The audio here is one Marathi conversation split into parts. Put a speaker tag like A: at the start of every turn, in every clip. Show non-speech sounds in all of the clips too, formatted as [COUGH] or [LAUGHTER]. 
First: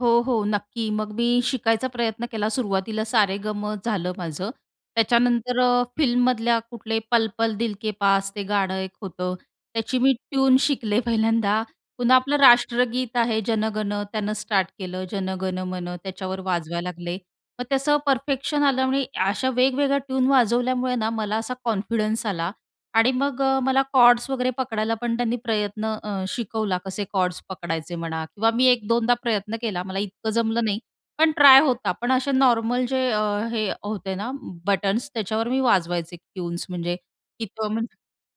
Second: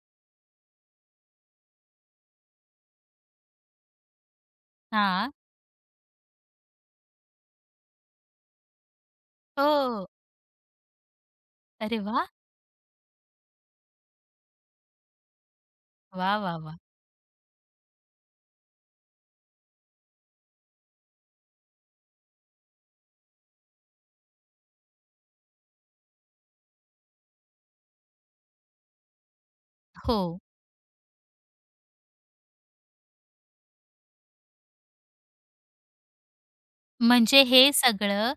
A: हो, हो नक्की. मग मी शिकायचा प्रयत्न केला. सुरुवातीला सा-रे-ग-मं झालं माझं.
B: हां.
A: त्याच्यानंतर अ, फिल्ममधल्या कुठले पल पल दिल के पास ते गाणं एक होतं. त्याची
B: हो.
A: मी ट्यून शिकले पहिल्यांदा.
B: अरे
A: पुन्हा
B: वाह!
A: आपलं राष्ट्रगीत आहे जन गण त्यानं स्टार्ट केलं. जन गण मन
B: वाह,
A: त्याच्यावर
B: वाह, वाह!
A: वाजवायला लागले. मग ते असं परफेक्शन आल्यामुळे अशा वेगवेगळ्या ट्यून वाजवल्यामुळे ना मला असा कॉन्फिडन्स आला आणि मग अ, मला कॉर्ड्स वगैरे पकडायला पण त्यांनी प्रयत्न अ, शिकवला कसे कॉर्ड्स पकडायचे म्हणा किंवा मी 1-2दा प्रयत्न केला. मला इतकं
B: हो.
A: जमलं नाही. पण ट्राय होता. पण असे नॉर्मल जे अ, हे होते ना बटन्स त्याच्यावर मी वाजवायचे ट्यून्स म्हणजे
B: म्हणजे
A: की
B: हे
A: [UNINTELLIGIBLE]
B: सगळं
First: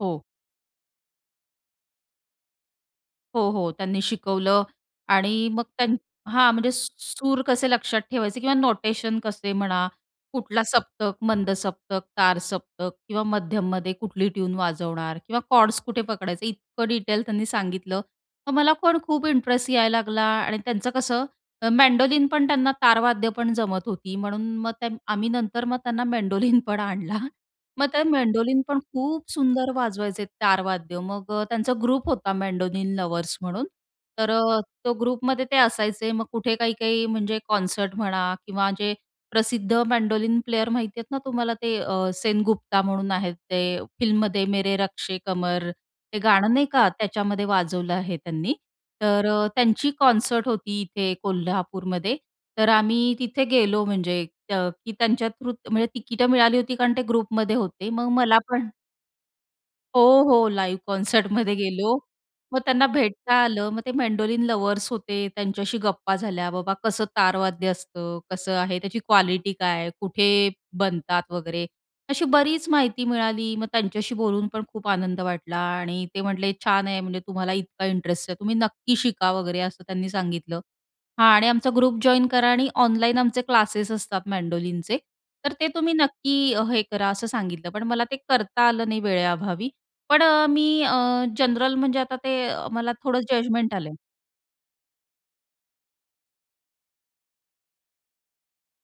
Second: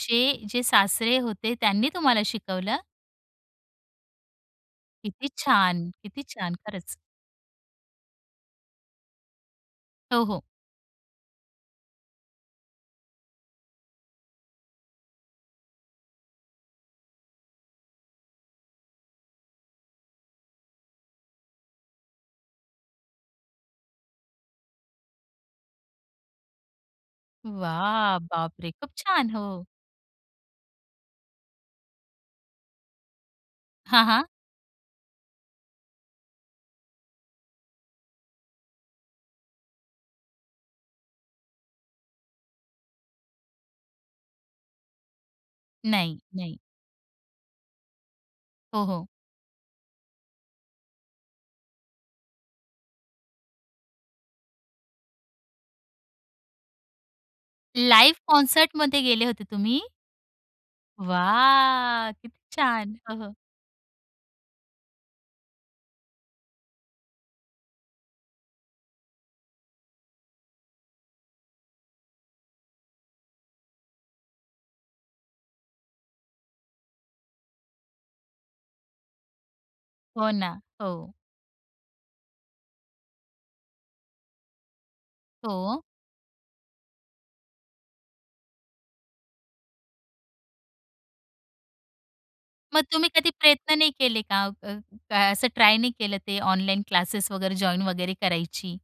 A: हो.
B: जे सासरे होते त्यांनी तुम्हाला शिकवलं?
A: हो, हो त्यांनी शिकवलं
B: किती
A: आणि मग
B: छान!
A: त्यां
B: किती
A: हां
B: छान!
A: म्हणजे स
B: खरंच.
A: सूर कसे लक्षात ठेवायचे किंवा नोटेशन कसे म्हणा,
B: हो, हो.
A: कुठला सप्तक, मंद सप्तक, तार सप्तक किंवा मध्यममध्ये कुठली ट्यून वाजवणार किंवा कॉर्ड्स कुठे पकडायचे, इतकं डिटेल त्यांनी सांगितलं. मग मला पण खूप इंटरेस्ट यायला लागला आणि त्यांचं कसं, मेंडोलिन पण त्यांना, तारवाद्यं पण जमत होती. म्हणून मग त्यां आम्ही नंतर मग त्यांना मेंडोलिन पण आणला. मग ते
B: वाह!
A: मेंडोलिन
B: बापरे!
A: पण
B: खूप
A: खूप
B: छान. हो.
A: सुंदर वाजवायचे तारवाद्यं. मग अ, त्यांचा ग्रुप होता मेंडोलिन लव्हर्स म्हणून.
B: हां, हां.
A: तर अ, तो ग्रुपमध्ये ते असायचे. मग कुठे काही, काही म्हणजे कॉन्सर्ट म्हणा किंवा जे प्रसिद्ध मेंडोलिन प्लेयर माहिती आहेत ना तुम्हाला ते अ, सेनगुप्ता म्हणून आहेत. ते फिल्ममध्ये मेरे रश्के कमर ते
B: नाही,
A: गाणं
B: नाही.
A: नाही का. त्याच्यामध्ये वाजवलं आहे त्यांनी.
B: हो, हो.
A: तर अ, त्यांची कॉन्सर्ट होती इथे कोल्हापूरमध्ये. तर आम्ही तिथे गेलो म्हणजे अ, की त्यांच्या थ्रूच म्हणजे तिकिटं मिळाली होती कारण ते ग्रुपमध्ये होते. मग
B: लाईव्ह
A: मला पण
B: कॉन्सर्टमध्ये गेले होते तुम्ही?
A: हो, हो लाईव्ह कॉन्सर्टमध्ये गेलो.
B: वाह! किती
A: मग त्यांना
B: छान. हो,
A: भेटता
B: हो.
A: आलं. मग ते मेंडोलिन लव्हर्स होते, त्यांच्याशी गप्पा झाल्या. बाबा कसं तारवाद्य असतं? कसं आहे? त्याची क्वालिटी काय आहे? कुठे बनतात? वगैरे, अशी बरीच माहिती मिळाली. मग त्यांच्याशी बोलून पण खूप आनंद वाटला आणि ते म्हटले छान आहे म्हणजे तुम्हाला इतका इंटरेस्ट आहे. तुम्ही नक्की शिका वगैरे, असं त्यांनी
B: हो
A: सांगितलं
B: ना. हो.
A: हां आणि आमचा ग्रुप जॉइन करा आणि ऑनलाईन आमचे क्लासेस असतात मेंडोलिनचे. तर ते
B: हो.
A: तुम्ही नक्की हे करा, असं सांगितलं. पण मला ते करता आलं नाही वेळेअभावी. पण अ, मी अ, जनरल म्हणजे आता ते अ,
B: मग
A: मला
B: तुम्ही
A: थोडं
B: कधी
A: जजमेंट
B: प्रयत्न नाही
A: आलंय.
B: केले का? अ, असं ट्राय नाही केलं ते ऑनलाईन क्लासेस वगैरे जॉइन वगैरे करायची?